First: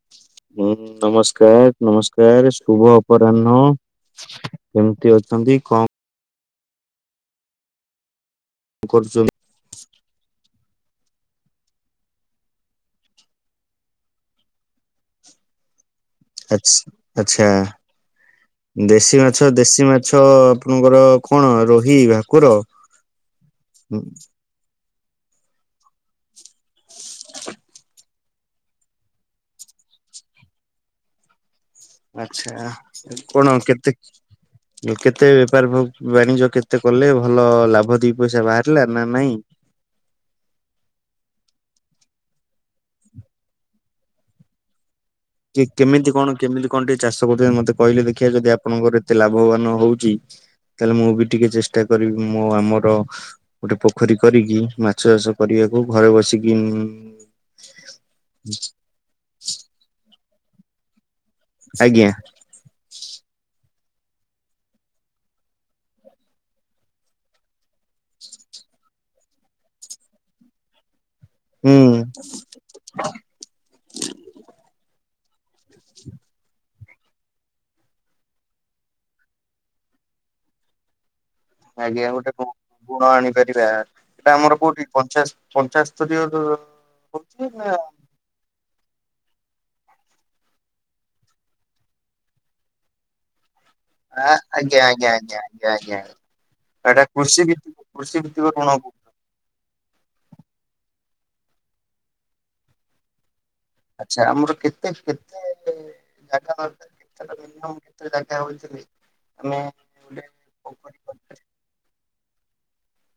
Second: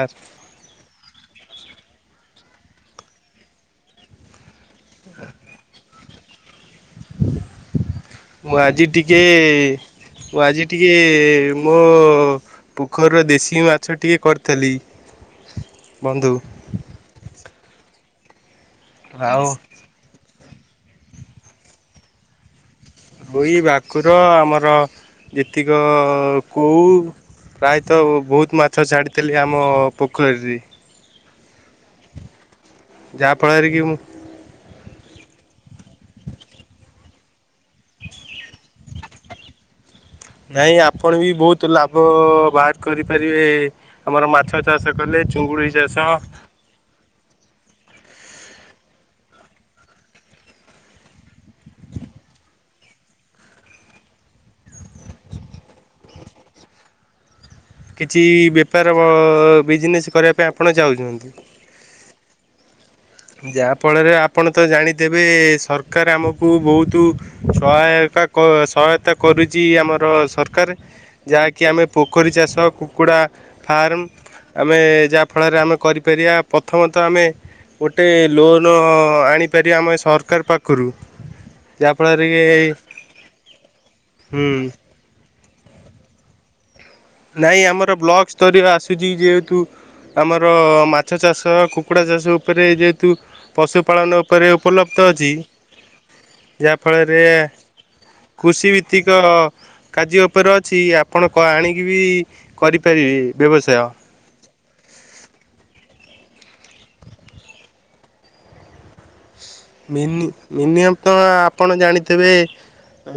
ଆର୍ ହୁଁ ନମସ୍କାର, ନମସ୍କାର ଶୁଭ ଅପରାହ୍ନ। କେମିତି ଅଛନ୍ତି କଣ ମୁଁ ଆଜି ଟିକେ କରୁଛନ୍ତି ମୁଁ ଆଜି ଟିକେ ମୋ ପୋଖରୀର ଦେଶୀ ମାଛ ଟିକେ କରିଥିଲି ବନ୍ଧୁ। ଆଛ ଆଛା ଦେଶୀ ଆଉ ମାଛ ଦେଶୀ ମା ଛ ଅ ଆପଣଙ୍କର କଣ ରୋହି ଭାକୁର। ହୋଇ ହୁଁ, ଭାକୁର ଆମର ଯେତିକ କୋଉ ପ୍ରାୟତଃ ବହୁତ ମାଛ ଛାଡ଼ିଥିଲେ ଆମ ପୋଖରୀରେ। ଆଛା ଉ କଣ ଯାହାଫଳରେ କେତେ [inaudible] କେତେ ବେପାର ବାଣିଜ୍ୟ କେତେ କଲେ ଭଲ ଲାଭ ଦି ପଇସା ବାହାରିଲା ନା ନାଇଁ। ନାଇଁ ଆପଣ ବି ବହୁତ ଲାଭ ବାହାର କରିପାରିବେ ଆମର ମାଛ ଚାଷ କଲେ। କିଏ ଚୁଙ୍ଗୁଡ଼ି ଚାଷ କେମିତି କଣ କେମିଲି? କଣ ଟିକେ ଚାଷ କରିବା ମତେ କହିଲେ ଦେଖିଆ ଯଦି ଆପଣଙ୍କର ଏତେ ଲାଭବାନ ହଉଚି। ତାହେଲେ ମୁଁ ବି ଟିକେ ଚେଷ୍ଟା କରିବି ମୋ ଆମର। ଗୋଟେ ପୋଖରୀ କରିକି ମାଛ ଚାଷ କରିବାକୁ ଘରେ ବସିକି ଉଁଉଁ। କିଛି ଇ ବେପାର ଅ ବିଜିନେସ କରିବାକୁ ଆପଣ ଚାଉଛନ୍ତି। ଆଜ୍ଞା। ଯାହାଫଳରେ ଆପଣ ତ ଜାଣିଥିବେ ସରକାର ଆମକୁ ବହୁତୁ ସହାୟକା କ ସହାୟତା କରୁଛି ଆମର ସରକାର। ଯାହାକି ଆମେ ହୁଁ। ପୋଖରୀ ଚାଷ କୁକୁଡ଼ା ଫାର୍ମ ଆମେ ଯାହା। ଫଳରେ ଆମେ କରିପାରିବା ପ୍ରଥମତଃ ଆମେ ଗୋଟେ ଲୋନ୍ ଆଣିପାରିବା ଆମେ ସରକାର ପାଖରୁ। ଆଜ୍ଞା ଯାହାଫଳରେ ଗୋଟେ କି ଋଣ ଆଣିପାରିବା ଏଇଟା ହୁଁ ଆମର କୋଉଠି। ପଞ୍ଚାଶ ପଞ୍ଚାଶ ସ୍ତରୀୟରୁ ନାଁଇ ଆମର ବ୍ଲକ ସ୍ତରୀୟ ଆସୁଛି ଯେହେତୁ ଆମର ମାଛ ଚାଷ କୁକୁଡ଼ା ଚାଷ ଉପରେ ଯେହେତୁ ପଶୁ ପାଳନ ଉପରେ ଆଜ୍ଞା ଉପଲବ୍ଧ ଆଜ୍ଞା ଅଛି। ଆଜ୍ଞା ଆଜ୍ଞା ଆଜ୍ଞା ଯାହା ଏଟା ଫଳରେ କୃଷି ଭିତ୍ତିକ କୃଷି ଭିତ୍ତିକ କୃଷି ଋଣ ଭିତ୍ତିକ ଜ୍ୟ କାଯ୍ୟ ଉପରେ ଅଛି ଆପଣ କ ଆଣିକି ବି କରିପାରିବେ ବ୍ୟବସାୟ। ଆଛା ଆମର କେତେ କେତେ ଜାଗା ଦରକାର [unintelligible] ଆମେ ଗୋଟେ ମିନି ପୋଖରୀ ମିନିଅମ ତ କରିପାରିବା? ଆପଣ ଜାଣିଥିବେ।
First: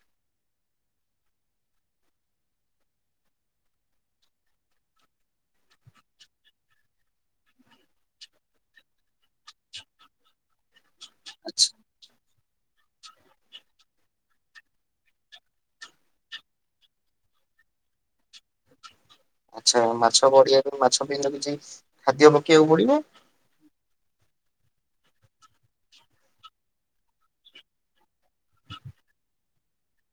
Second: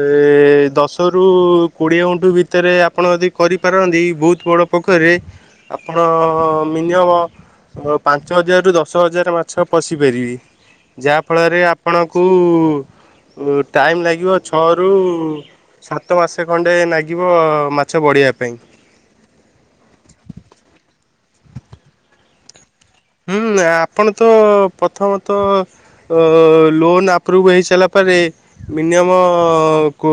ଏ ଦଶ ରୁ କୋଡିଏ ଗୁଣ୍ଠୁ ଭିତରେ ଆପଣ ଯଦି କରିପାରନ୍ତି ବହୁତ ବଡ଼ ପୋଖରେ ଆପଣ ମିନିୟମ ହଁ ପାଞ୍ଚ ହଜାର ରୁ ଦଶ ହଜାର ମାଛ ପୋଷି ପାରିବେ। ଯାହାଫଳରେ ଆଚ୍ଛା ଆପଣଙ୍କୁ ଟାଇମ୍ ଲାଗିବ ଛଅରୁ- ସାତ ମାସେ ଖଣ୍ଡେ ନାଗିବ ମାଛ ବଢ଼ିବା ପାଇଁ। ଆଚ୍ଛା ମାଛ ବଢିବାକୁ ମାଛ ପାଇଁ ତ କିଛି ଖାଦ୍ୟ ପକେଇବାକୁ ପଡିବ। ହୁଁ ଆପଣ ତ ପ୍ରଥମ ତଃ। ଅ ଲୋନ୍ ଆପ୍ରୁଭ ହେଇସାରିଲା ପରେ ମିନିୟମ କୋ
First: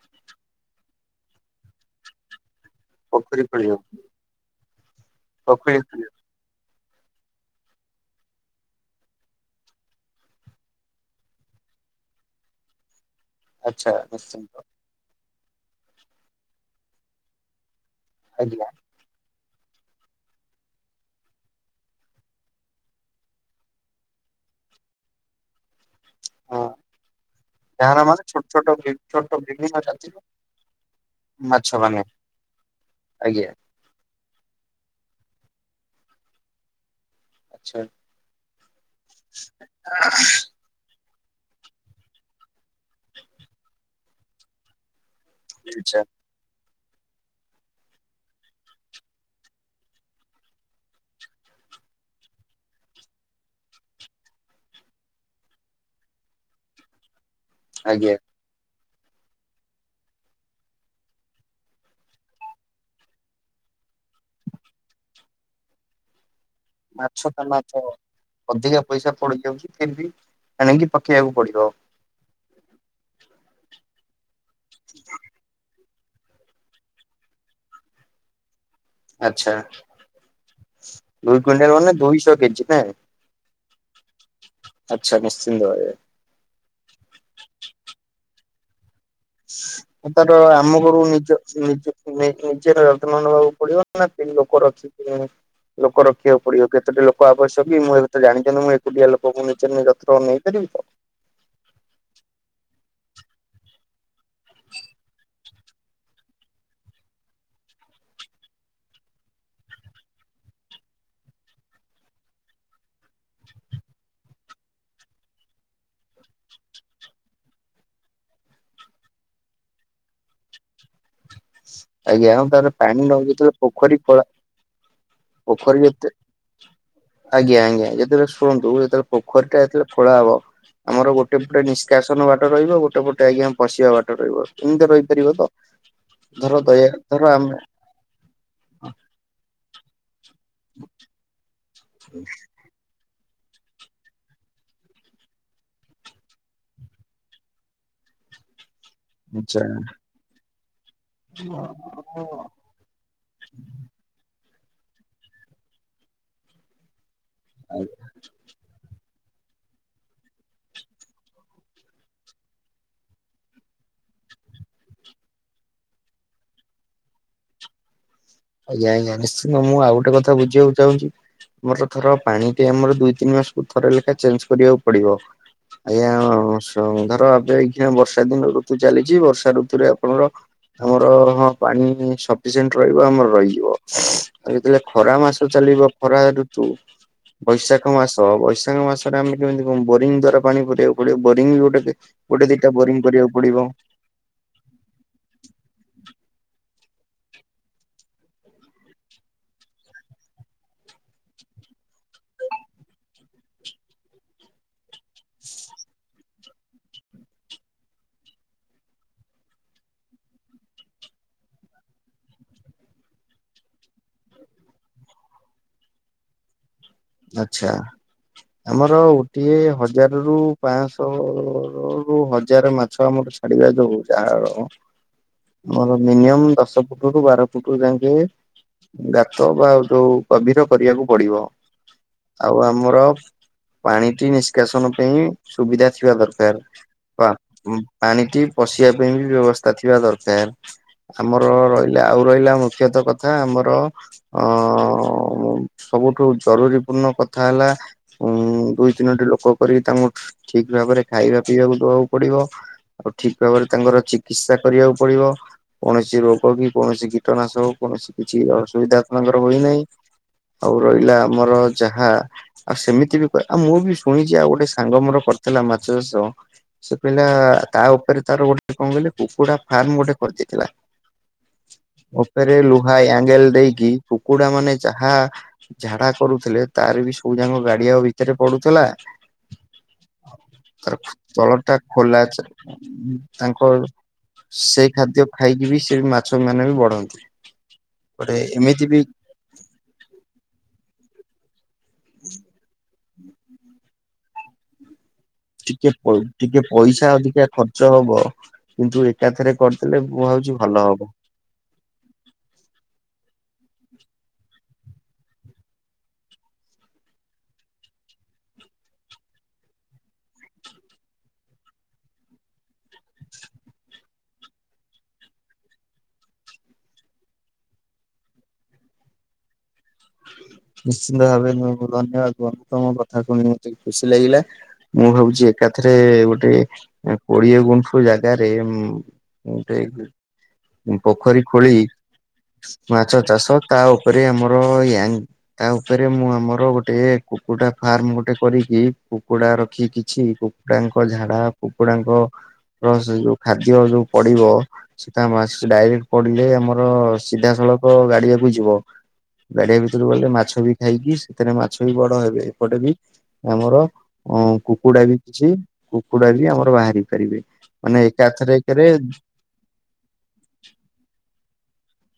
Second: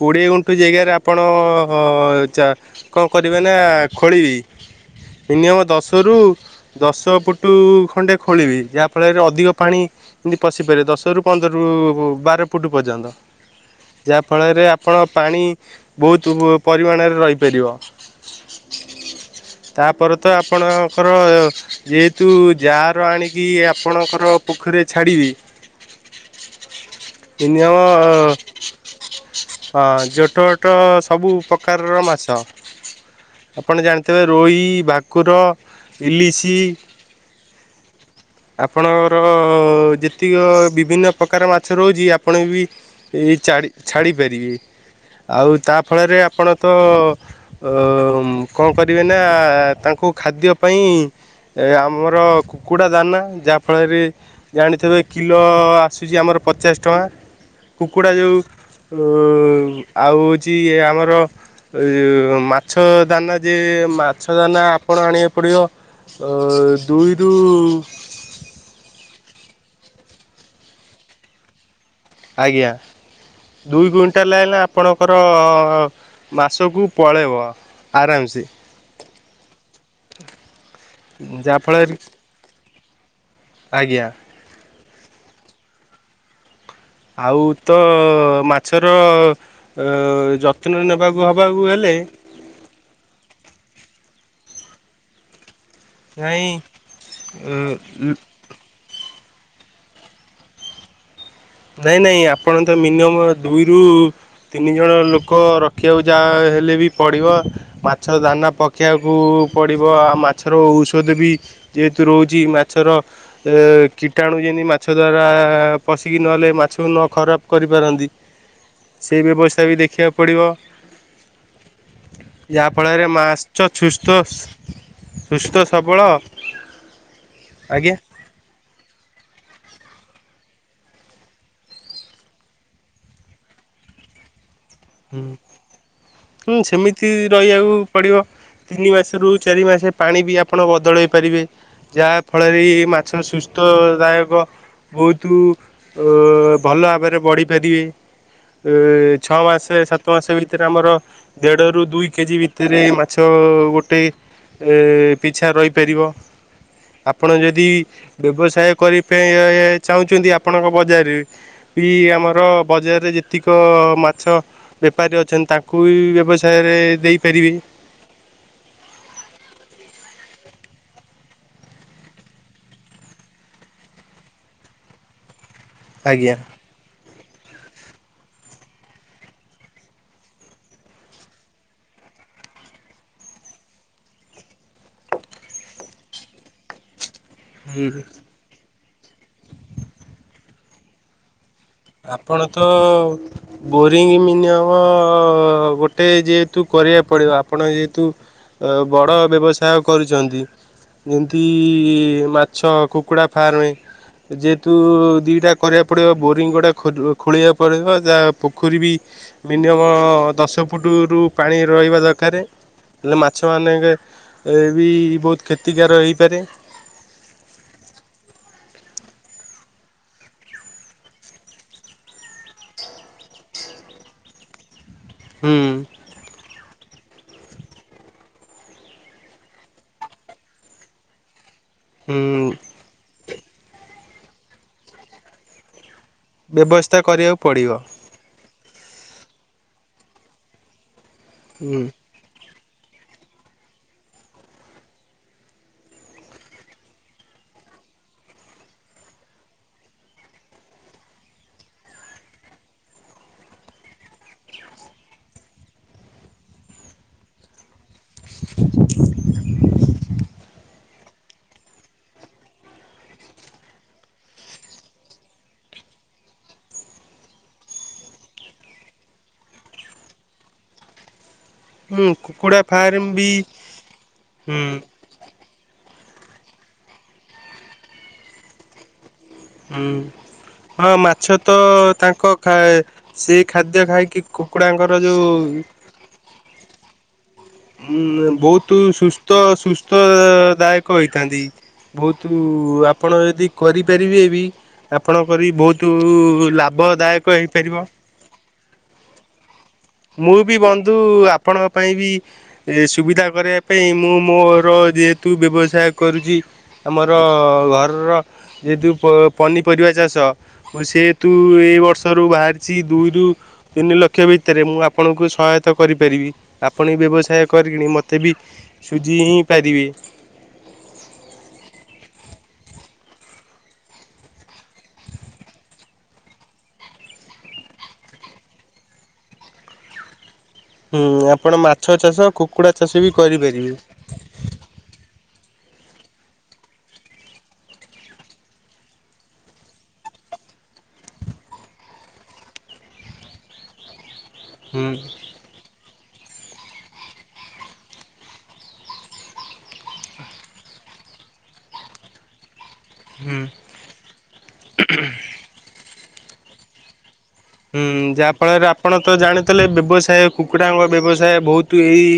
କୋଡିଏ ଗୁଣ୍ଠୁ ଜାଗାରେ ଆପଣ ଚା କଣ କରିବେ ପୋଖରୀ ନା ଖୋଳିବାକୁ ଖୋଳିବି ମିନିୟମ ପୋଖରୀ ଦଶରୁ ଖୋଳିବାକୁ ଦଶ ତ ଫୁଟୁ ଖଣ୍ଡେ ଖୋଳିବି ଯାହାଫଳରେ ଅଧିକ ପାଣି ଯେମତି ପଶିପାରୀବ ଦଶ ରୁ ପନ୍ଦରରୁ ବାର ଫୁଟ ପର୍ଯ୍ୟନ୍ତ। ଆଚ୍ଛା ଯା ନିଶ୍ଚିନ୍ତ ଫଳରେ ଆପଣ ପାଣି ବହୁତ ପରିମାଣରେ ରହିପାରିବ। ଆଜ୍ଞା। ତାପରେ ତ ଆପଣଙ୍କର ଅ ଯେହେତୁ ଯାଆର ଆଣିକି ଆପଣଙ୍କର ପୋଖରୀ ଛାଡ଼ିବି। ହଁ। [unintelligible] ମିନିଅମ ଡାହାଣ ମାନେ ଛୋଟ ଛୋଟ ବି ଛୋଟ ବିଭିନ୍ନ ଅ ଜାତିର ଜୋ ଟୋ ଟୋ ସବୁ ମାଛ ମାନେ ପ୍ରକାରର ମାଛ [unintelligible] ଆଜ୍ଞା। ଆପଣ ଜାଣିଥିବେ ରୋହି ଭାକୁର ଇଲିଶି। ଆଚ୍ଛା ଆପଣଙ୍କର ଯେତିକ ବିଭିନ୍ନ। ପ୍ରକାର ମାଛ ରହୁଛି ଆପଣ ବି ଚାଡି ଛାଡ଼ିପାରିବେ। ଆଉ ତା ଆଚ୍ଛା ଫଳରେ ଆପ ଆପଣ ତ ଅ ମ କଣ କରିବେନା ତାଙ୍କୁ ଖାଦ୍ୟ ପାଇଁ। ଏ ଆମର କୁକୁଡ଼ା ଦାନା ଯାହାଫଳରେ ଜାଣିଥିବେ କିଲୋ ଆସିଚି ଆମର ପଚାଶ ଟଙ୍କା କୁକୁଡ଼ା ଆଜ୍ଞା ଯଉ। ଉ ଆଉ ହଉଛି ଇଏ ଆମର ଏ ମାଛ ଦାନା ଯେ ମାଛ ଦାନା ଆପଣ ଆଣିବାକୁ ପଡିବ। ଅ ମାଛ ଦୁଇରୁ ଦାନା ତ ଅଧିକା ପଇସା ପଡିଯାଉଛି ଫିର ବି ଆଣିକି ପକେଇବାକୁ ପଡିବ। ଆଜ୍ଞା ଦୁଇ କୁଇଣ୍ଟାଲ ହେଲେ ଆପଣଙ୍କର ମାସକୁ ପଳେଇବ ଆରାମସେ। ଆଛା ଦୁଇ କୁଇଣ୍ଟାଲ ଯାହାଫଳରେ ମାନେ ଦୁଇଶହ କେଜି ନା? ଆଜ୍ଞା ଆଚ୍ଛା ନିଶ୍ଚିନ୍ତ କରିବା। ଆଉ ତ ମାଛର। ଅ ତାର ଯତ୍ନ ଆମ ଘରୁ ନେବାକୁ ନିଜ ହବାକୁ ହେଲେ ନିଜ ନିଜେ [unintelligible] ପଡିବ ନା କି ଲୋକ ରଖିକି ଲୋକ ରଖିଆକୁ ନାଇଁ ପଡିବ କେତୋଟି ଲୋକ ଆବଶ୍ୟକ କି ମୁଁ ଏବେ ତ ଜାଣିି କିନ୍ତୁ ମୁଁ ଏକୁଟିଆ ଲୋକ ମୁଁ ନିଜେ [inaudible] ଯତ୍ନ ନେଇପାରିବି ତ। ନାଇଁ ନାଇଁ ଆପଣ ତ ମିନିମମ୍ ଦୁଇରୁୁ ତିନି ଜଣ ଲୋକ ର ରଖିଆକୁ ଯା ହେଲେ ବି ପଡ଼ିବ। ମାଛ ଦାନା ପକେଇଆକୁ ପଡ଼ିବ ଆଉ ମାଛର ଔଷଧ ବି ଯେହେତୁ ରହୁଚି ମାଛର ଏଁ କୀଟାଣୁ ଯେମିତି ମାଛ ଦ୍ବାରା ପଶି କି ନହେଲେ ମାଛକୁ ନ ଖରାପ କରିପାରନ୍ତି। ସେଇ ବ୍ୟବସ୍ଥା ବି ଦେଖିଆକୁ ପଡ଼ିବ। ଆଜ୍ଞା ଆଉ ତାର ଯାହା ପାଣି ଫଳରେ ନ ଯେତେବେଳେ ମାସ୍ଛ ପୋଖରୀ ସୁସ୍ଥ ଖୋଳା ସୁସ୍ଥ ପୋଖରୀ ଯେତେ ସବଳ ଆଜ୍ଞା ଆଜ୍ଞା ଯେତେବେଳେ ଶୁଣନ୍ତୁ ଯେତେବେଳେ ପୋଖରି ଟା ଯେତେବେଳେ ଖୋଳା ହବ ଆମର ଗୋଟେ ପଟେ ନିଷ୍କାସନ ବାଟ ରହିବ ଗୋଟେ ପଟେ ଆଜ୍ଞା ପଶିବା ବାଟ ରହିବ କେମିତି ହୁଁ ରହିପାରିବ ତ ଧର ହୁଁ ଦୟା ସେମିତି ଧର ଆମେ ରହିବାକୁ ପଡିବ ତିନି ମାସରୁ ଚାରି ମାସ ପାଣି ବି ଆପଣ ବଦଳାଇ ପାରିବେ ଯାହାଫଳରେ ମାଛ ସୁସ୍ଥଦାୟକ ବହୁତ ଭଲ ଭାବରେ ବଢ଼ିପାରିବେ ଏ ଛଅ ଆଜ୍ଞା ମାସ ଭୀତ ମାସ ଭିତରେ ଆମର ଦେଢ଼ରୁ ଦୁଇ କେଜି ଭି ସେଥିରେ ମାଛ ଗୋଟେ ଏ ପିଛା ରହିପାରିବ ଆପଣ ଯଦି ବ୍ୟବସାୟ କରିବା ପାଇଁ ଚାହୁଁଛନ୍ତି ଆପଣଙ୍କ ବଜାରରେ ବି ଆମର ବଜାରରେ ଯେତିକ ମାଛ ବେପାରୀ ଅଛନ୍ତି ତାଙ୍କୁ ବ୍ୟବସାୟରେ ଦେଇପାରିବି ଆଜ୍ଞା ଆଜ୍ଞା ନିଶ୍ଚନ୍ତ ମୁଁ ଆଉ ଗୋଟେ କଥା ବୁଝିବାକୁ ଚାହୁଁଛି ଆମର ଥର ପାଣି ଟି ଆମର ଦୁଇ ତିନି ମାସକୁ ଥରେ ଲେଖାଏ ଚେଞ୍ଜ କରିବାକୁ ପଡିବ ଆଜ୍ଞା ଧ ଧର ଏବେ ଏଇ ଖିନ ବର୍ଷା ଦିନ ଋତୁ ଚାଲିଛି ବର୍ଷା ଋତୁରେ ଆପଣର ଆମର ହଁ ପାଣି ସଫିସିଏଣ୍ଟ ରହିବ ଆମର ରହିଯିବ ଆଉ ଯେତେବେଳେ ଖରା ମାସ ଚାଲିବ ଖରା ଋତୁ ହୁଁ ବୈଶାଖ ମାସ ବୈଶାଖ ମାସରେ ଆମେ କେମିତି କୁ ବୋରିଂ ଦ୍ଵାରା ପାଣି ପିବାକୁ ପଡିବ ବୋରିଂ ଗୋଟେ ଗୋଟ ଗୋଟେ ଦିଟା ବୋରିଂ କରିବାକୁ ପଡିବ ସ୍ପ୍ରିଙ୍ଗ ମିନିୟମ ଗୋଟେ ଯେହେତୁ କରିବାକୁ ପଡ଼ିବ ଆପଣ ଯେହେତୁ ଅ ବଡ଼ ବ୍ୟବସାୟ କରୁଛନ୍ତି ଯେମିତି ମାଛ କୁକୁଡ଼ା ଫାର୍ମରେ ଯେହେତୁ ଦିଇଟା କରିବାକୁ ପଡ଼ିବ ବୋରିଙ୍ଗ ଗୁଡ଼ା ଖ ଖୋଳେଇବାକୁ ପଡ଼ିବ ଯାହା ପୋଖରୀ ବି ମିନିମମ ଦଶ ଫୁଟ ରୁ ପାଣି ରହିବା ଦରକାର ହେଲେ ମାଛ ମାନେଙ୍କ ଏ ବି ବହୁତ କ୍ଷତିକାର ହେଇପାରେ ଆଛା ଆମର ଗୋଟିଏ ହଜାର ରୁ ପାଞ୍ଚଶହ ରୁ ହଜାର ମାଛ ଆମର ଆଡିିବା ଯୋଉ ଯା ହୁଁ ମୋର ମିନିୟମ ଦଶ ଫୁଟ ରୁ ବାର ଫୁଟୁ ଯାଇକେ ଗାତ ବା ଆଉ ଯୋଉ ଗଭୀର କରିବାକୁ ପଡିବ ହୁଁ ଆଉ ଆମର ପାଣିଟି ନିଷ୍କାସନ ପାଇଁ ସୁବିଧା ଥିବା ଦର କାର ବ୍ୟବସ୍ଥା ପା କରିବାକୁ ପଡ଼ିବ ଉ ପାଣିଟି ପଶିବା ପାଇଁ ବି ବ୍ୟବସ୍ଥା ଥିବା ଦରକାର ଆମର ହୁଁ। ରହିଲା ଆଉ ରହିଲା ମୁଖ୍ୟତଃ କ କଥା ଆମର ଅ ସବୁଠୁ ଜରୁରୀ ପୂର୍ଣ୍ଣ କଥା ହେଲା ଉଁ ଦୁଇ ତିନୋଟି ଲୋକ କରିକି ତାଙ୍କୁ ଠିକ ଭାବରେ ଖାଇବା ପିଇବାକୁ ଦବାକୁ ପଡିବ ଆଉ ଠିକ ଭାବରେ ତାଙ୍କର ଚିକିତ୍ସା କରିବାକୁ ପଡିବ କୌଣସି ରୋଗ କି କୌଣସି କୀଟନାଶକ କୌଣସି କିଛି ଅସୁବିଧା ଆପଣଙ୍କର ହୋଇନାହିଁ ଆଉ ରହିଲା ଆମର ଯାହା ଆଉ ସେମିତି ବି କହ ଆଉ ମୁଁ ବି ଶୁଣିଛି ଆଉ ଗୋଟେ ସାଙ୍ଗ ମୋର କରିଥିଲା ମାଛ ଚାଷ ସେ କହିଲା ତା ଉପରେ ତାର ଗୋଟେ କଣ କହିଲି କୁକୁଡା ଫାର୍ମ ଗୋଟେ କରଦେଇଥିଲା ହୁଁ ଉପରେ କୁକୁଡ଼ା ଲୁହା ଫାର୍ମ ବି ଆଙ୍ଗେଲ ଦେଇକି କୁକୁଡା ହୁଁ ମାନେ ଯାହା ଝାଡା କରୁଥିଲେ ତାର ବି ସବୁ ଯାକ ଗାଡିଆ ଭିତରେ ପଡୁଥିଲା ହୁଁ ହଁ ତାର ମାଛ ତଳ ତ ଟା ଖୋଲା ତାଙ୍କ କା ସେ ତାଙ୍କ ଖାଦ୍ୟ ଖାଇକି ସେଇ କୁକୁଡ଼ାଙ୍କର ଖାଦ୍ୟ ଯୋଉ ଖାଇକି ବି ସେ ମାଛ ମାନେ ବି ବଢନ୍ତି ଗୋଟେ ବହୁତ ଏମିତି ବି ସୁସ୍ ସୁସ୍ଥ ଦାୟକ ହେଇଥାନ୍ତି ବହୁତ ଆପଣ ଯଦି କରିପାରିବେ ବି ଆପଣଙ୍କ ବି ବହୁତ ଟିକେ ଟିକେ ପଇସା ଲାଭଦାୟକ ଅଧିକା ଖର୍ଚ୍ଚ ହେଇପାରିବ। ହବ କିନ୍ତୁ ଏକାଥରେ କରିଥିଲେ ମୁଁ ବି ଭାବୁଚି ଭଲ ବନ୍ଧୁ ହବ। ଆପଣଙ୍କ ପାଇଁ ବି ଏ ସୁବିଧା କରିବା ପାଇଁ ମୁଁ ମୋର ଯେହେତୁ ବ୍ୟବସାୟ କରୁଚି ଆମର ଘରର ଯେହେତୁ ପନିପରିବା ଚାଷ ସେହତୁ ଏଇ ବର୍ଷରୁ ବାହାରିଚି ଦୁଇରୁ ତିନି ଲକ୍ଷ ଭିତରେ ମୁଁ ଆପଣଙ୍କୁ ସହାୟତା କରିପାରିବି। ଆପଣ ବ୍ୟବସାୟ କରିକିଣି ମୋତେ ବି ସୁଝି ହିଁ ପାରିବେ। ନିଶ୍ଚିନ୍ତ ଭାବେ ଧନ୍ୟବାଦ ତମ କଥା ଶୁଣି ମତେ ଖୁସି ଲାଗିଲା। ମୁଁ ଭାବୁଚି ଏକାଥରେ ଗୋଟେ କୋଡିଏ ଗୁଣ୍ଠୁ ଜାଗାରେ ଟ ହୁଁ ପୋଖରୀ ଆପଣ ଖୋଳି ମାଛ ଚାଷ କୁକୁଡ଼ା ଚାଷ ବି ମାଛ ଚାଷ କରିପାରିବେ ତା ପରେ ଆମର ୟଙ୍ଗ ତା ଉପରେ ମୁଁ ଆମର ଗୋଟେ କୁକୁଡା ଫାର୍ମ ଗୋଟେ କରିକି କୁକୁଡା ରଖି କିଛି କୁକୁଡ଼ାଙ୍କ ଝାଡା କୁକୁଡ଼ାଙ୍କ ର ଯୋଉ ଖାଦ୍ୟ ଯୋଉ ପଢିବ ହୁଁ ସେଟା ଆମ ଆସି ଡାଇରେକ୍ଟ ପଡିଲେ ଆମର ସିଧାସଳଖ ଗାଡିଆକୁ ଯିବ। ଗାଡିଆକୁ ସେ ଗଲେ ମାଛ ବି ଖାଇକି ସେଥିରେ ମାଛ ବି ବଡ ହେବେ ଏପଟେ ବି ହୁଁ। ଆମର ଅ କୁକୁଡା ବି କିଛି କୁକୁଡା ବି ଆମର ବାହାରି ପାରିବେ। ହୁଁ ମାନେ ଯାହା ଫଳରେ ଏକାଥରେକରେ ଆପଣ ତ ଜାଣିଥିଲେ ବ୍ୟବସାୟ କୁକୁଡ଼ାଙ୍କ ବ୍ୟବସାୟ ବହୁତ ଏଇ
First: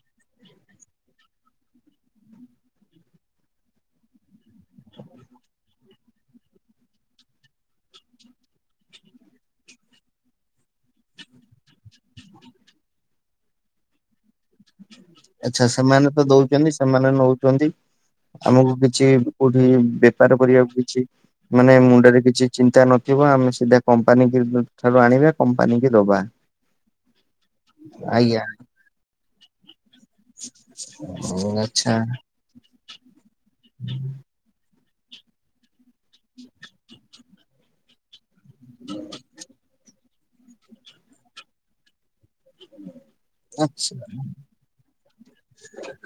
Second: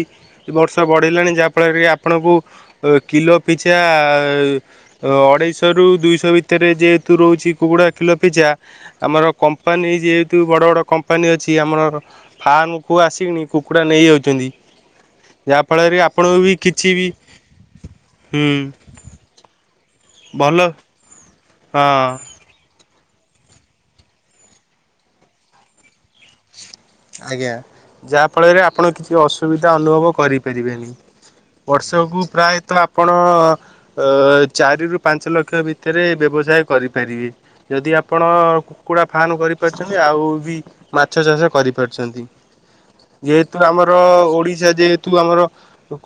ବର୍ଷ ବଢ଼ିଲାଣି ଯାହାଫଳରେ କି ଆପଣଙ୍କୁ ଓ କିଲୋ ପିଛା ଅଢେଇଶହ ରୁ ଦୁଇଶହ ଭିତରେ ଯେହେତୁ ରହୁଛି କୁକୁଡ଼ା କିଲୋ ପିଚା ଆମର କମ୍ପାନୀ ଯେ ହେତୁ ବଡ଼ ବଡ଼ କମ୍ପାନୀ ଅଛି ଆମର ଫାର୍ମକୁୁ ଆସିକିଣି କୁକୁଡ଼ା ନେଇ ଯାଉଚନ୍ତି। ଆଛା ସେମାନେ ତ ଦଉଚନ୍ତି କିଛି ବି ସେମାନେ ନଉଚନ୍ତି ହୁଁ ଆମକୁ କିଛି କୋଉଠି ବେପାର ଭଲ କରିବାକୁ କିଛି ମାନେ ହଁ ମୁଣ୍ଡରେ କିଛି ଚିନ୍ତା ନଥିବ ଆମେ ସିଧା କମ୍ପାନୀ କି ଠାରୁ ଆଣିବା କମ୍ପାନୀ କି ଦବା। ଆଜ୍ଞା ଯାହା ଆଜ୍ଞା ଫଳରେ ଆପଣ କିଛି ଅସୁବିଧା ଅନୁଭବ କରିପାରିବେନି ଆଚ୍ଛା ବର୍ଷକୁ ପ୍ରାୟତ ଆପଣ ଚାରିରୁ ପାଞ୍ଚ ଲକ୍ଷ ଭିତ ଭିତରେ ବ୍ୟବସାୟ କରିପାରିବେ। ଯଦି ଆ ଆପଣ କୁକୁଡ଼ା ଫାର୍ମ କରିପାରୁଚନ୍ତି ଆଉ ବି ମାଛ ଚାଷ କରିପାରୁଚନ୍ତି। ଯେହେତୁ ଆଚ୍ଛା ଆମର ଓଡିଶା ଯେହେତୁ ଆମର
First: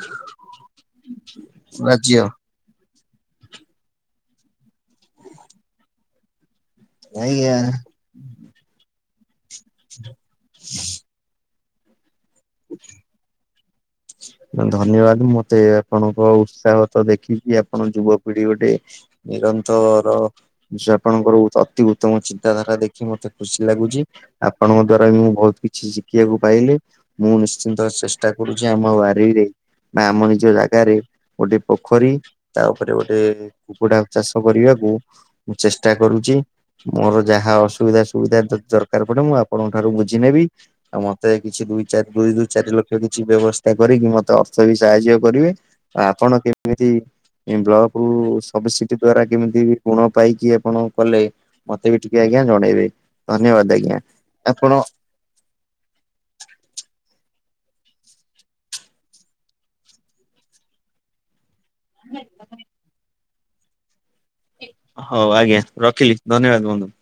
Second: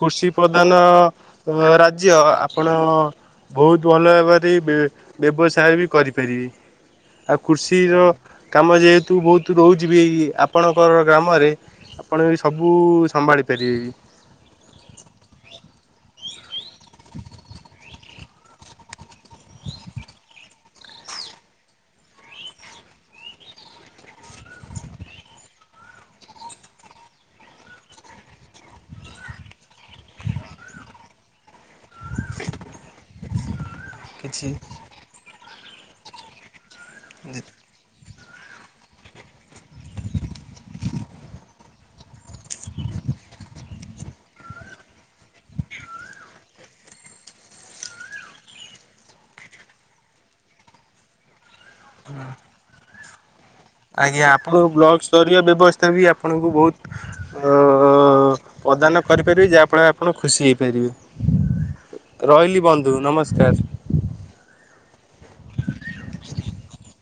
କୃଷି ପ୍ରଧାନ ରାଜ୍ୟ। ଆପଣ ବହୁତ ଭଲ ଭାବରେ ବ୍ୟବସାୟ ବି କରିପାରିବେ। ଆଉ ଆଜ୍ଞା। କୃଷି ର କାମ ଯେହେତୁ ବହୁତ ରହୁଚି ବି ଏଇ ଆ ପଣଙ୍କର ଗ୍ରାମରେ ଆପଣ ଏ ସବୁ ସମ୍ଭାଳି ପାରିବେ ବି। ଧନ୍ୟବାଦ ମତେ ଆପଣଙ୍କ ଉତ୍ସାହ ତ ଦେଖିକି ଆପଣ ଯୁବପିଢି ଗୋଟେ ନିରନ୍ତର ଆପଣଙ୍କର ଅତି ଉତ୍ତମ ଚିନ୍ତାଧାରା ଦେଖି ମତେ ଖୁସି ଲାଗୁଚି। ଆପଣଙ୍କ ଦ୍ଵାରା ବି ମୁଁ ବହୁତ କିଛି ଶିଖିବାକୁ ପାଇଲି। ମୁଁ ନିଶ୍ଚିନ୍ତ ଚେଷ୍ଟା କରୁଚି ଆମ ଵାରିରେ ବା ଆମ ନିଜ ଜାଗାରେ ଗୋଟେ ପୋଖରୀ ତାପରେ ଗୋଟେ କୁକୁଡା ଚାଷ କିଛି କରିବାକୁ ମୁଁ ଚେଷ୍ଟା କରୁଛି ମୋର ଯାହା ସୁବିଧା ସୁବିଧା ଦରକାର ପଡେ ମୁଁ ଆପଣଙ୍କ ଠାରୁ ବୁଝି ନେବି ଆଉ ମତେ କିଛି ଦୁଇ ଚାରି ଦୁଇ ଦୁଇ ଚାରି ଲକ୍ଷ କିଛି କିଛି ବ୍ୟବସ୍ଥା କରିକି ମତେ ଅର୍ଥ ବି ସାହାଯ୍ୟ କରିବେ ଆପଣ କେମିତି ଏ ବ୍ଲକ ରୁ ସବସିଡି ଦ୍ଵାରା କେମିତି ଋଣ ପାଇକି ଆପଣ କଲେ ମତେ ବି ଟିକେ ଆଜ୍ଞା ଜଣେଇବେ ଧନ୍ୟବାଦ ଆଜ୍ଞା ଆଜ୍ଞା ଆପଣଙ୍କ ଆପଣ ବ୍ଲକ ସ୍ତରୀୟ ବ୍ୟବସ୍ଥା ବି ଆପଣଙ୍କୁ ବହୁତ ପ୍ରଦାନ କରିପାରିବେ ଯାହାଫଳରେ ଆପଣ ଖୁସି ହେଇପାରିବେ। ରହିଲି ବନ୍ଧୁ ନମସ୍କାର। ହଉ ଆଜ୍ଞା ରଖିଲି ଧନ୍ୟବାଦ ବନ୍ଧୁ।